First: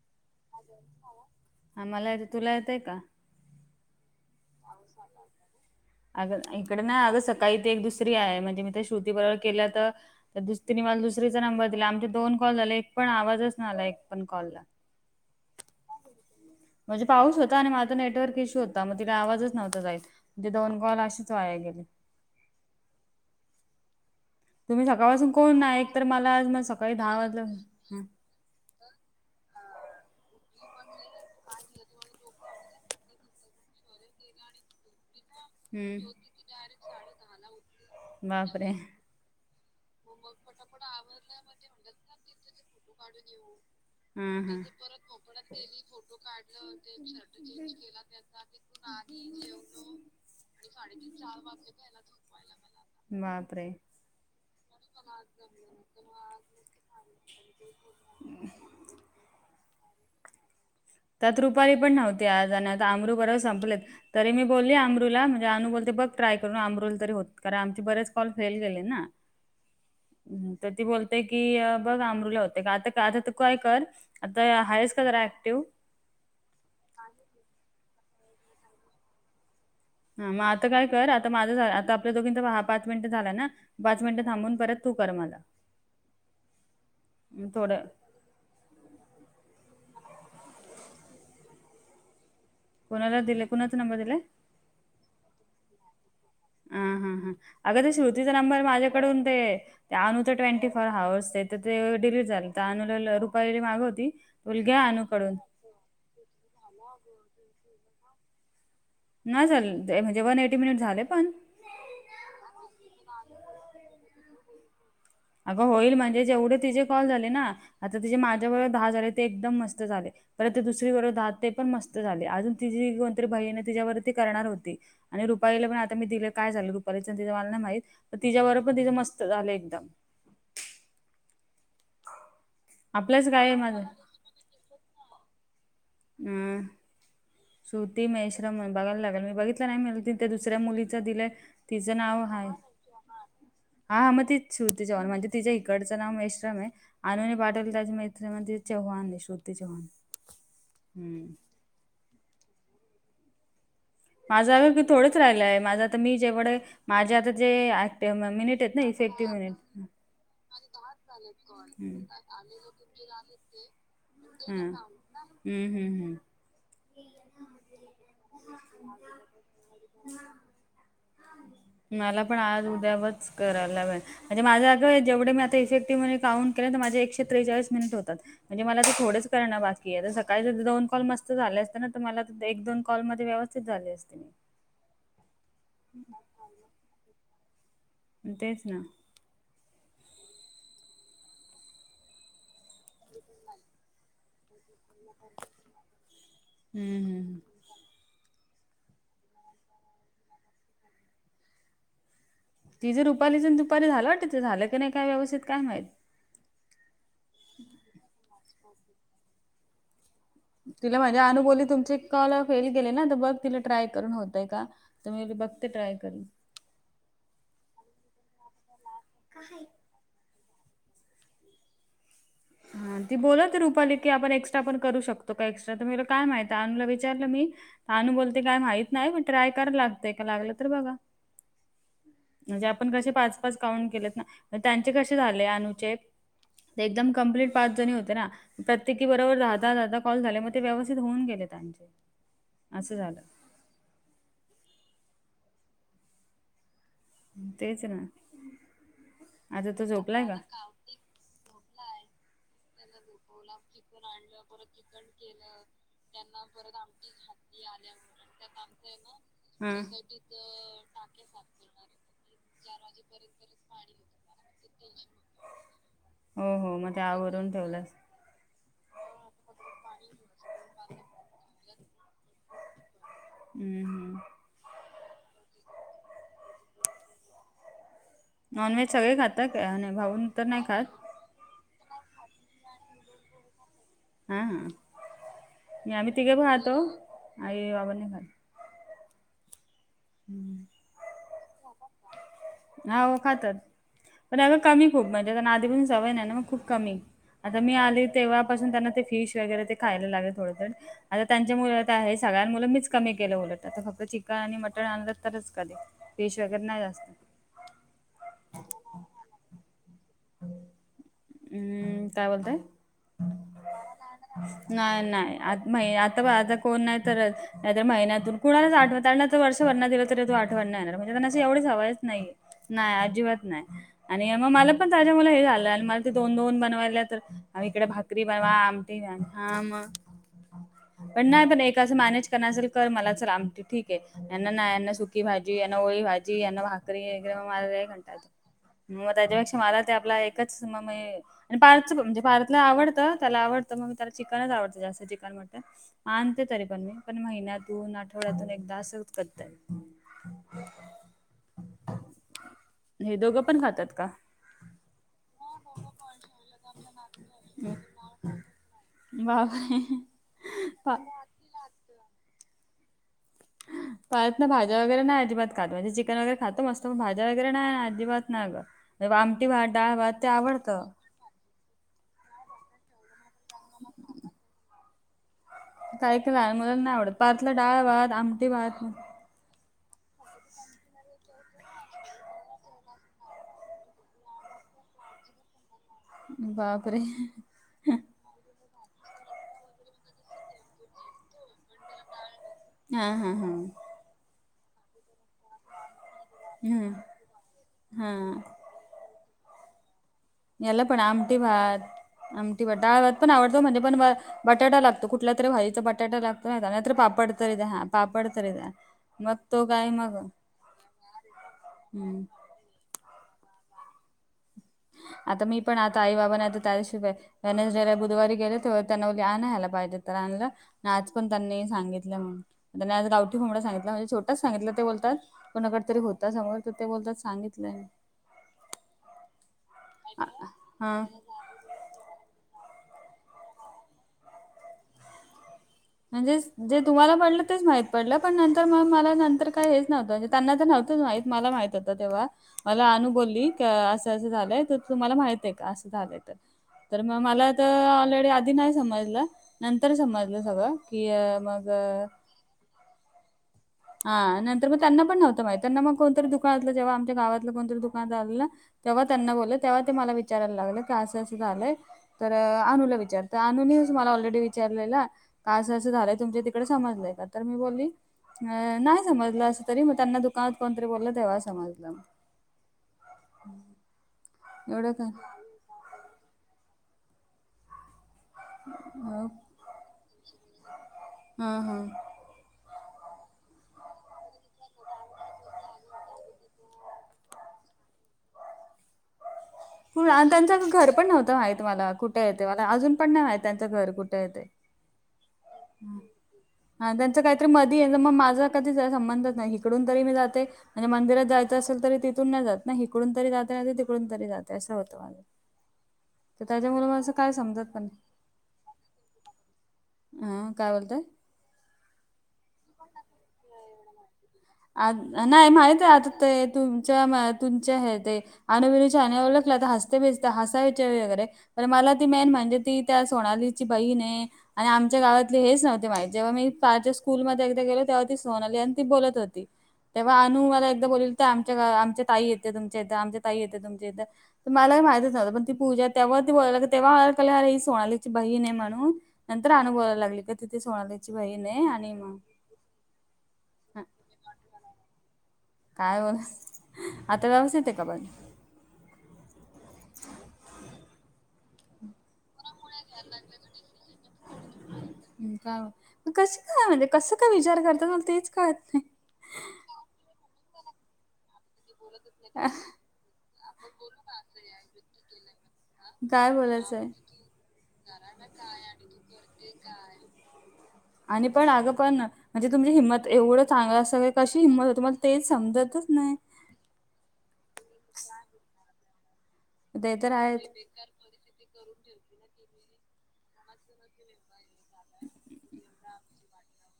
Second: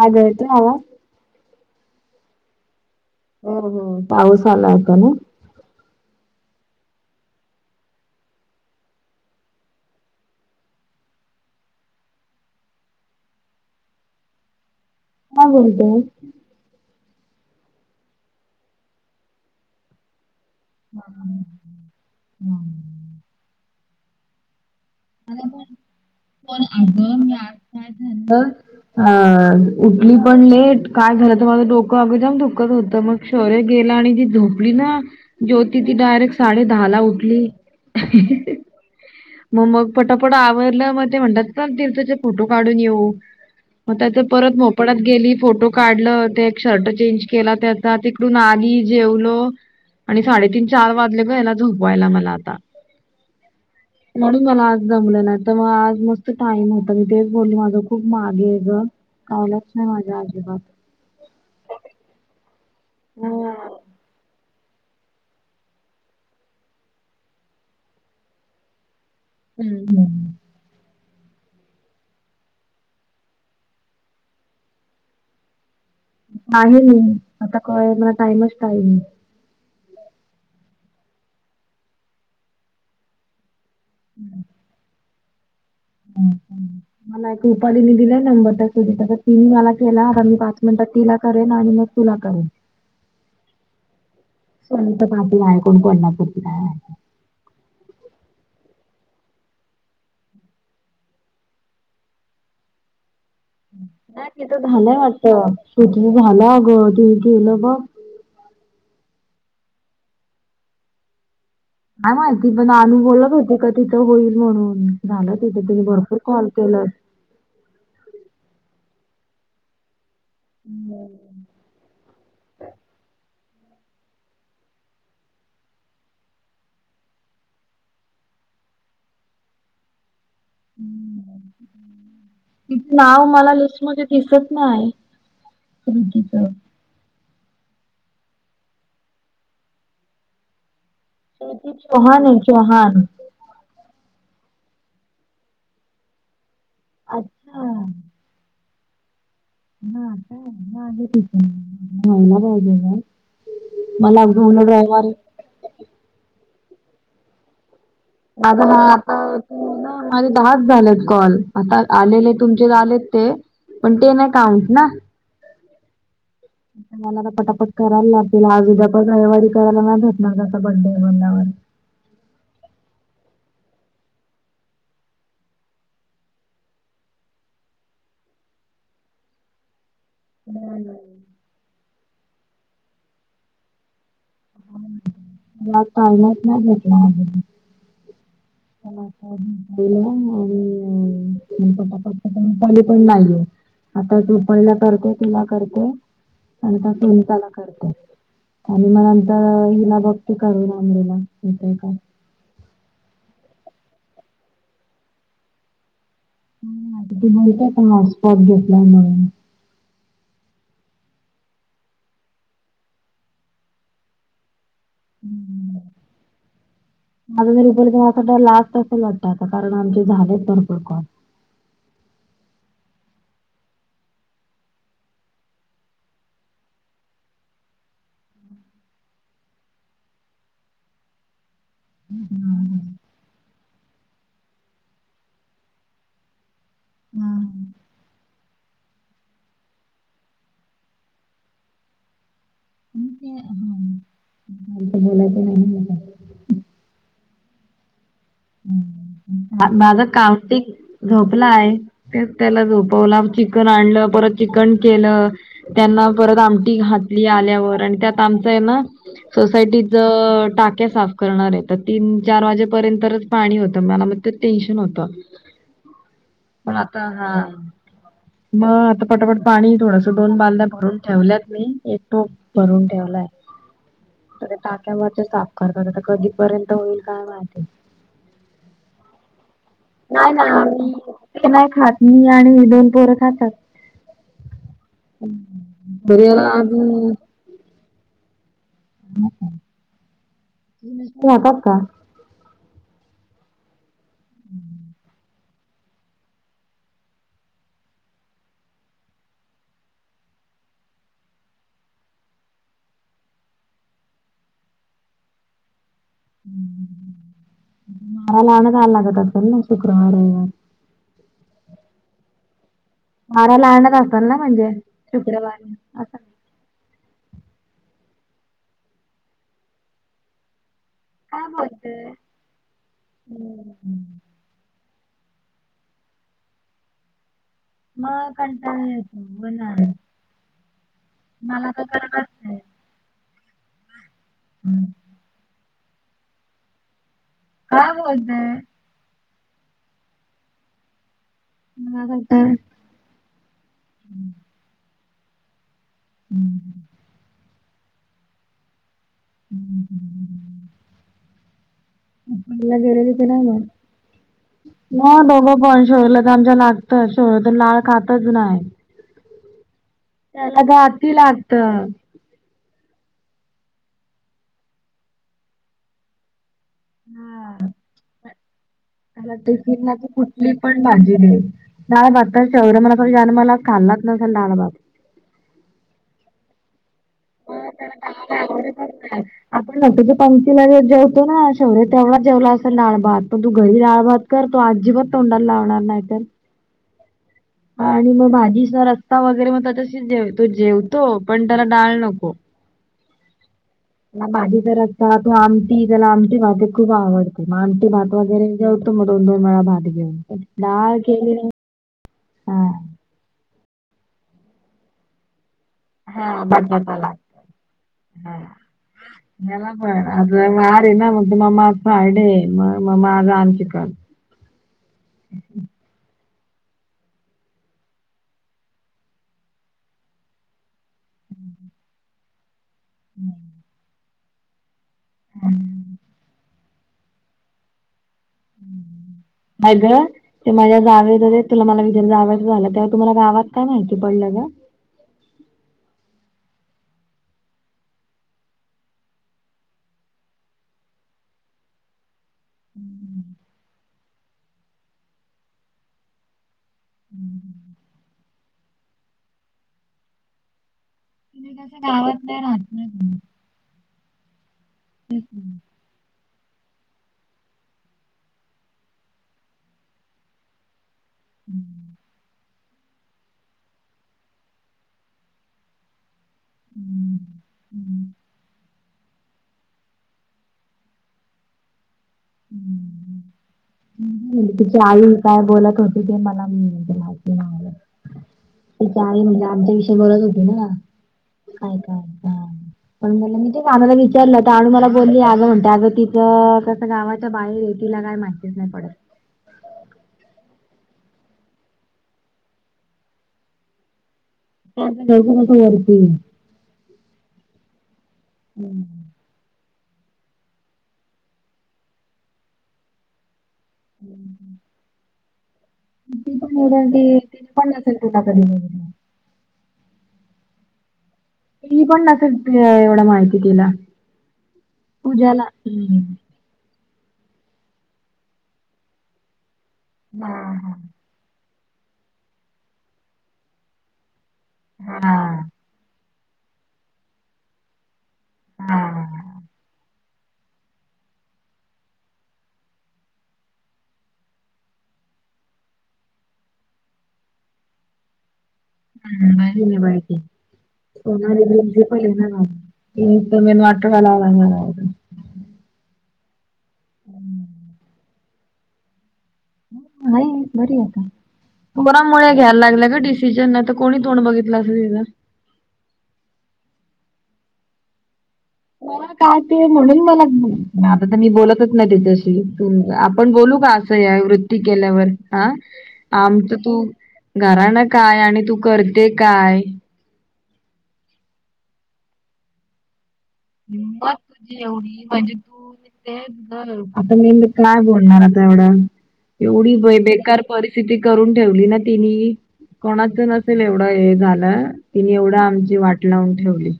माझा येतोय आवाज. हा, मला येतोय. तुला येतोय का? हो-हो, पाऊस आलाय का नाही? अगं, इकडे ना, अगं सकाळी ते एक दुसरी आहे. म्हणजे, मी त्या श्रुती बरोबर केल्या तर तर दुसरीने मला दुसरीचा नंबर दिला. आमचे दोन कॉल झाले, एक पण आवाजच नाही आला. एक पण कॉलला काय बोलते. म्हणजे, पाऊस होता आणि माझा नेटवर्क इश्यू होता. मग तिला आवाजच नव्हता जाईतं. म्हणजे, दोन कॉल अशीच वाया गेले. हम, तुम्ही सकाळपासून कोण नाहि एक तर मला आज ना सकाळी दहा अगं मी वाजलं आज पासून. काय झालं. अ उठली पण लेट काय झालं तर माझं डोकं अगदम दुकत होतं मग. शौर्य गेला आणि ती झोपली ना. ज्योती ती हम्म. डायरेक्ट साडे दहा ला उठली बापरे! मग मग. पटोपट आवरलं मग ते म्हणतात तीर्थचे फोटो काढून येऊ. मग त्याच परत हम्म. मोपळात गेली फोटो काढलं ते एक शर्ट चेंज केला त्याचा ते. कठून आली जेवलो आणि साडेतीन चार वाजले ग याला झोपवायला मला आता. बापरे. म्हणून मला आज. जमलं नाही तर मग आज मस्त टाइम होता मी तेच बोलली माझं खूप मागे आहे ग. कळालच नाही माझ्या अजिबात. त्यात रुपाली पण नव्हती आज आणि आता अमरू बरोब हो. संपलेत तरी मी. बोलली अमरुला म्हणजे अनू बोलते बघ ट्राय करून अमरुल तरी होत कारण आमचे बरेच कॉल फेल गेले ना. हम्म, बर. तर ती बोलतेय की बघ अमरुला होते का आता आता काय कर. आता हयस का जरा ऍक्टिव्ह. नाही आता कळ म टाइमच काही नाही. हा मग आता काय कर आता माझं झा आता आपल्या दोघींचा हा पाच मिनिटं झालं ना. पाच मिनटं थांबून परत तू कर मला. मला एक थोडं रुपालीने दिलाय नंबर त्यांच्या तिथं कर. ति म मला केला आता मी पाच मिनिटात तिला करेन आणि मग तुला करेन. कोणाला दिले कुणाचा नंबर दिला. सोनता पाटील आहे कोण कोल्हापूर आहे. अ हा हा, अगं ते श्रुतीचा नंबर माझ्याकडून ते. ते अनू तर ट्वेंटी फोर हवर्स तर ते डिलीट झालं तर अनुला. [unintelligible] पहिले मागं होती म्हणलं हे अनूकडून. तु तुझ झाल अग तिने केलं बघ. नाही झाल ते म्हणजे वन एटी मिनिट झाले पण काय माहिती पण अनु बोलत होती का तिथं होईल म्हणून. झालं अगं तिथं तिने होईल भरपूर म्हणजे कॉल जेवढे तिचेे केलं कॉल झाले ना. आता ते जे माझ्या बरोबर दहा झाले ते एकदम मस्त झाले परत ते दुसरी बरोबर दहा ते पण मस्त. झा अजून ति कोणतरी बईण तिच्यावरती करणार होती. आणि रुपालीला पण आता मी दिलं काय झालं रुपाली मला नाही माहित. तर तिच्याबरोबर पण तिचं मस्त झालं एकदम. तिच नाव आपलंच काय मला आहे माझं लिस्ट मध्ये दिसत नाही. श्रुतीचं. हम, अ सुती महेश्रम म्हण बघायला लागेल मी बघितला नाही मिल तिथ दुसऱ्या मुली ''--'' च दिलंय श्रुती तिच नाव चौहान आहे हाय. चौहान. हा मग तिचछू तिच्यावर म्हणजे तिच्या इकडचं नाव महेश्रम आहे आणूनी अच्छा पाठवलेलं हा त्या मा. मध्ये चौहान आहे श्रुती चौहान. का हा मागे कीती [unintelligible] व्हायला पाहिजे का माझं अ की, थोडंच राहिलं आहे माझं आता मी जेवढ माझे आता जे आहेत. मिनिट माझं ना आता इफेक्टिव्ह मिनिट [inaudible] माझे दहाच झालेत कॉल आता हम्म. आलेले तुमचे आलेत ते पण ते नाही काउंट ना. [unintelligible] हुं.. हुं.. हुं.. मला तर पटापट करायला लागतील आज उद्या रविवारी करायला नाही भेटणार आता बड्डे म्हटल्यावर मला पण आज उद्यावरच करायला मि म्हणजे माझं आता जेवढ मी आता इफेक्टिव्ह काउंट केले माझे एकशे त्रेचाळीस मिनिटं होतात म्हणजे मला ते थोडेंच करणं बाकी आहे, सकाळी जर दोन कॉल मस्त झाले असत ना, मला एक दोन कॉलमध्ये व्यवस्थ स्थित झाले असते. मला टाइमच नाही भेटणार तेच ना, [inaudible] आता तु पहिला करते तुला करते आणि त्या हम्म हम्म. सुनीता हम्म. ला क करते आणि मग नंतर हिला बघते करून अन्वीला येतंय का तिज रुपालीच दुपारी झालं वाटतं तर झालं काय नाही व्यवस्थित काय माहीत आता ती बोलतय का हॉटस्पॉट घेतलाय म्हणून तिला माझ्या अनुबोली तुमचे कॉल फेल गेले ना तर बघ तिला ट्राय करून होतय का तर मी म्हणले बघते ट्राय करू माझं नी रुपालीच मला तर वाटतंय लास्ट असेल वाटतं कारण आमचे झाले भरपूर कॉल्स हा ती बोलत रुपाली की, आपण एक्स्ट्रा पण करू शकतो का एक्स्ट्रा तर मला काय माहित आहे अनुला विचारलं मी अनू बोलते काय माहित नाही, पण ट्राय करा लागतंय का लागलं तर बघा. हा म्हणजे हा. आपण कसे पाच-पाच काउंट केलेत ना त्यांचे कसे झाले अनुचे ते एकदम, हा. कंप्लीट पाच जणी होते ना, प्रत्येकी बरोबर दहा-दहा, दहा-दहा कॉल झाले मग ते व्यवस्थित होऊन गेले त्यांचे असं झालं. ते- हा. फालतू नाही. मला. तेच ना, आता तो माझा झोपलाय का? काऊंटीग झोपला आहे, तेच त्याला झोपवला. चिकन आणलं, परत चिकन केलं, त्यांना परत आमटी घातली आल्यावर आणि त्या त आमचं आहे ना, सोसायटीत टाक्या साफ करणार येतात तर तीन चार वाजेपर्यंत पाणी होतं मला मग ते टेन्शन होत हो पण हो मग आता ते हा आवरून ठेवलंस मग आता पटापट पाणी थोडसं दोन बादल्या भरून ठेवल्यात मी एक टोप- भरून ठेवलाय. हम्म हम्म. टाक्या मग ते साफ करतात कधीपर्यंत होईल काय माहिती?,, नॉन व्हेज सगळे खाताय काय नाही? भाऊन नाही ना, तर खात मी नाही खात मी आणि ही दोन पोरं खातात. हा बरीला आणि आई-बाबा नाही खात. [unintelligible] [unintelligible] खातात का, अहो खातात पण अग कमी खूप म्हणजे त्यांना आधीपासून सवय नाही ना मग खूप कमी, आता मी आली तेव्हापासून त्यांना ते फिश वगैरे ते खायला लागले थोडं थं आता त्यांच्यामुळं आहे सगळ्यांमुळं मीच कमी केलं उलट आता फक्त चिकन आणि मट टण आणलं तरच कधी फीश वगैरे नाही जास्त. [inaudible] का लागता असलं ना शुक्रवार आहे.. हम्म.. काय बोलतय? मारायला आणत असाल ना म्हणजे नाही नाही आ आता आता कोण नाही तरच नाही महिन्यान कुणाला आठव वर्ष भरना दिलं तरी तो आठवण येणार एवढेच सवयच नाही नाही अजिबात नाही आणि मग मला पण त्याच्यामुळे हे झालं आणि मला ते दोन दोन बनवायल्या तर आणि इकडे भाकरी बनवा आमटी द्या पण नाही पण एकाचं मॅनेज करण्या असल कर मलाच आंटी चल ठीक आहे तर यांना सुट्टी - की भाजी ओळी भाजी यां भाकरी वगरे म मारला घणात मग त्याच्यापेक्षा मला ते आपला एकच स पार्च म्हणजे पार्ला आवडतं त्याला आवडत मग म त्याला चिकनच आवडत जास्त चिकन मटन आणते तरी पण मी पण महिन्या दोन आठवड्यातून एकदात करत मला हे दोघं पण खातात का? ना दोघं पण शोरला तर आमच्या लागत शोर तर लाळ खातच नाही बाई! ! त्याला गाठी लागत पाळत ना भाज वगैरे नाही अजिबात म्हणजे चिकन वगैरे खातो मस्त पण भाज्या वगैरे नाही ना अजिबात ना ग त्याला आमटी भात टिफिनला डाळ त भात ते कुठली पण आवडतं भाजी नाही डाळ भात शौर्य मला [inaudible] डाळ भात ऐक ना म्हणून नाय आवडत आणि मुलां नाही आवडत परतला डाळ भात आमटी भात आपण ना तुझ्या पंक्तीला जेवतो ना शौर्य तेवढाच जेवला असेल डाळ भात पण तू घरी डाळ भात करतो अजिबात तोंडाला लावणार नाही तो बापरे! आणि मग भाजीचा रस्ता वगैरे मग त्याच्याशी जेवतो जेवतो पण त्याला डाळभात नको हा हा हम... ला भाजी जर असता तू आमटी त्याला आमटी भाते खूप हम्म आवडते मग आमटी हा भात वगैरे तु तो दोन वेळा भात घेऊ याला पण आमटी भात आमटी हा बटा डाळ पण आवडतो म्हणज पण बटाटा लागतो कुठ तरी भाजीचा बटाट पटाटा हा लागतो नाही नाहीतर बटाटा लागतो पापड तरी द्या हा पापड तर द्या मग तो काय मग मग मरे ना मग त मम्मा आज फ्रायडे हम्म आहे मग मम्मा आज रान चिकन आता मी पण आता आई बाबाना आता त्याशिवाय त्यां ज्याला बुधवारी गेले तेव्हा त्यांनाली आणायला पाहिजे आणला आज पण त्यांनी सांगितलं म्ह त्यांनी आज गावठी कोंबडा सांगितलं म्हणजे छोटाच सांगितलं ते बोल कोणाकडे तरी होता समोर तर ते बोलतात सांगितलंय अग ते माझ्या हा जागेत तुला मला विजेर जावचं झाला तेव तुम्हाला गावात काय माहिती पडलं ग म्हणजे जे तुम्हाला म्हणलं तेच माहित पडलं पण नंतर म मला नंतर काही हेच नव्हतं. त्यांना तर नव्हतंच माहित मला माहित होतं तेव्हा मला अनु बोलली क असं असं झालंय तर तुम्हाला माहित आहे का असं झालंय तर तर मग मला तर ऑलरेडी आधी नाही समजलं नंतर समजलं सगळं की मग अ, गावात नाही राहत हा नंतर मग त्यांना पण नवतं माहित त्यांना मग कोणतरी दुकानातलं जेव्हा आमच्या गावातलं कोणतरी दुकानात आलं तेव्हा त्यांना बोलले तेव्हा ते मला विचारायला लागलं की असं असं झालंय. तर अनुला विचारते, अनुनीच मला ऑलरेडी विचारलेल का असं असं झालंय तुमच्या तिकडे समजलंय का तर मी बोलली अह नाय समजलं अस तरी मग त्यांना दुकानात कोणतरी बोललं तेव्हा समजलं म्हणजे तिची आई काय बोलत होती ते मला माहिती नाय मला. तिची आई अ, म्हणजे आमच्या विषयी बोलत होती ना हां, काय काय. हा [unintelligible] पण मला मी ते अनुला विचारलं तर अनु मला बोलली अगं म्हणते अगं तिथं कसं गावाच्या बाहेर तिला काय माहितीच नाही पडत. पण त्यांचं घर पण नव्हतं माहित मला कुठे आहे ते, मला अजून पण नाही माहित त्यांचं घर कुठे आहे ते. [unintelligible] हा त्यांच काहीतरी मधी आहे ना मग माझा कधी संबंध नाही. इकडून तरी मी जाते आणि मंदिरांत जायचं असेल तरी तिथून नाही जात ना इकडून तरी जाते नाहीतर तीक इकडून तरी जात असं होत माझ. ती तर पण त्याच्यामुळे एवढं मला ती असं काय तिने समजत पण नाही. [unintelligible] ह काय बोलते? ही पण नसेल एवढं माहिती तिला. आ पूजाला नाही माहित आहे हम्म, आता ते तू च्या अह तुमच्या हे ते अनु विनूच्या आईने ओळखला तर हसते बिसते हसायच्या मी वगैरे पण मला ती मेन म्हणजे ती त्या सोनालीची बहीण आहे आणि आमच्या हा गावात हेच नव्हते माहित, जेव्हा मी पार्थच्या स्कूलमध्ये एकदा गेलो तेव्हा ती सोनाली आणि ती बोलत होती तेव्हा अनु मला एकदा बोलली होती आमच्या आमच्या ताई येते तुमच्या इथं आमच्या ताई येते तुमच्या इथं तर मला हे माहितच नव्हतं पण ती पूजा आहे तेव्हा ती बोलायला लागली तेव्हा मला कळलं अरे ही सोनालीची बहीण आहे म्हणून अह नंतर अंबानी अनु नाही बोलायला बाळकी. लागली का ती सोनालाची सोनाली बहीण आहे आणि प्रिन्सिपल आहे मग ना [unintelligible] काय मग, आता व्यवस्थित आहे का पण? आहे बरी आहे. पोरांमुळे घ्यायला लागल ग डिसिजन नाहीतर कोणी तोंड बघितलं असत तिझं का कस काय म्हणजे कसं काय विचार करतात मला तेच काळत नाही. काय ते म्हणून मला [unintelligible] आता तर मी बोलत तच नाही तिचाशी आपण बोलू का असं या वृत्ती केल्यावर हा काय आमचं तू बोलायचंय? घराणं काय आणि तू करते काय? आणि पण अगं पण म्हणजे तुमची हिंमत एवढं चांगलं सगळ कशी हिंमत होत मला तेच समजतच नाही. हम्म आता मी काय बोलणार आता एवढं, एवढी ते तर बेकार आहेत परिस्थिती करून ठेवली ना तिनी कोणाच नसेल एवढं हे झालं तिने एवढं आमची वाट लावून ठेवली.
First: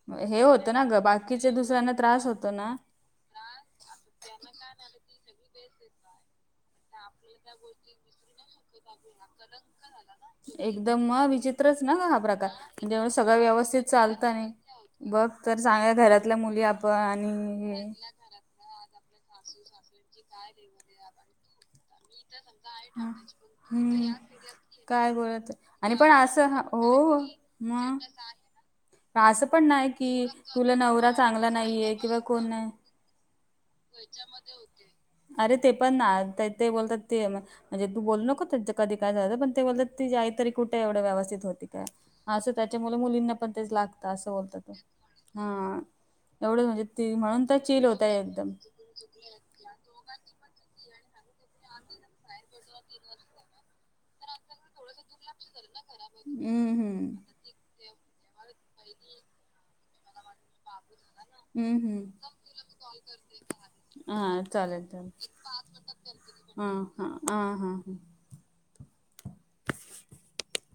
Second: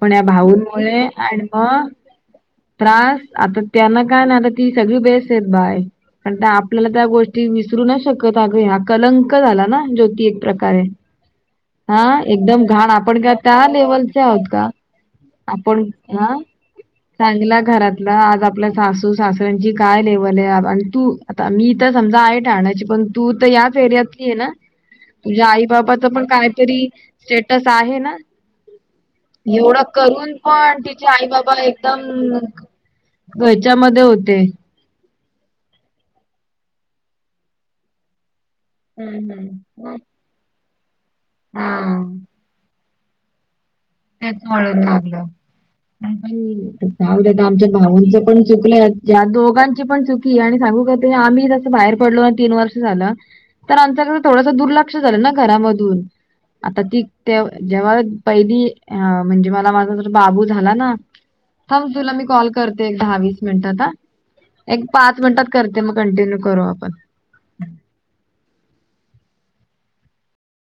पण या हे होतं ना ग भाऊंमुळे आणि बाकीचे मग दुसऱ्यांना त्रास होतो ना त्रास आता त्यांना काय नाही. आता ती सगळी बेस्ट आहेत बाय पण त्या आपल्याला त्या गोष्टी विसरू नाय शकत अग हा कलंक झाला ना ज्योती एक प्रकारे एकदम मग विचित्रच ना हा अह प्रकार एकदम घाण म्हणजे एवढं आपण का सगळं त्या व्यवस्थित लेवलचे चालत आहोत नाही. का. बघ तर आपण चांगल्या अह घरातल्या मुली आपण चांगला आणि घरातला आज आपल्या सासू सासऱ्याची काय लेवल आहे. आणि तू आता मी तर समजा आहे ठाण्या ची पण हा. तू तर याच हम्म एरियातली आहे ना. काय तुझ्या बोलत आई आणि पण बाबाचं असं हा काहीतरी हो स्टेटस आहे मग. ना असं पण नाही की तुला नवरा चांगला नाहीये किंवा कोण नाही. वच्यामध्ये होते. अरे ते पण ना ते बोलतात ते म्हणजे तू बोलू नको त्या कधी काय झा पण ते बोलतात तीजे आई तरी कुठे एवढं व्यवस्थित होती काय. हा असं त्याच्या मुल-मुलींना पण तेच लागत. त्याच वाळ लागलं एवढं म्हणजे आणखीन, ती चांगलं म्हणून त्या आमच्या चिल होत्या भाऊंचं पण च, एकदम [unintelligible] या दोघांची पण चुकी आहे आणि सांगू का आम्ही जसं बाहेर पडलो आणि तीन वर्ष झालं तर आमचा थोडंस दुर्लक्ष झालं ना घरामध्ये. हम्म आता ती हम्म. ते जेव्हा पहिली हा म्हणजे मला माझा जर बाबू झाला ना. हम्म थांब हम्म. तुला मी कॉल करते एक दहा-वीस मिनिटात आता. हा चालेल एक चालेल. पाच मिनिटात करते मग कंटिन्यू करू आपण. आ हां.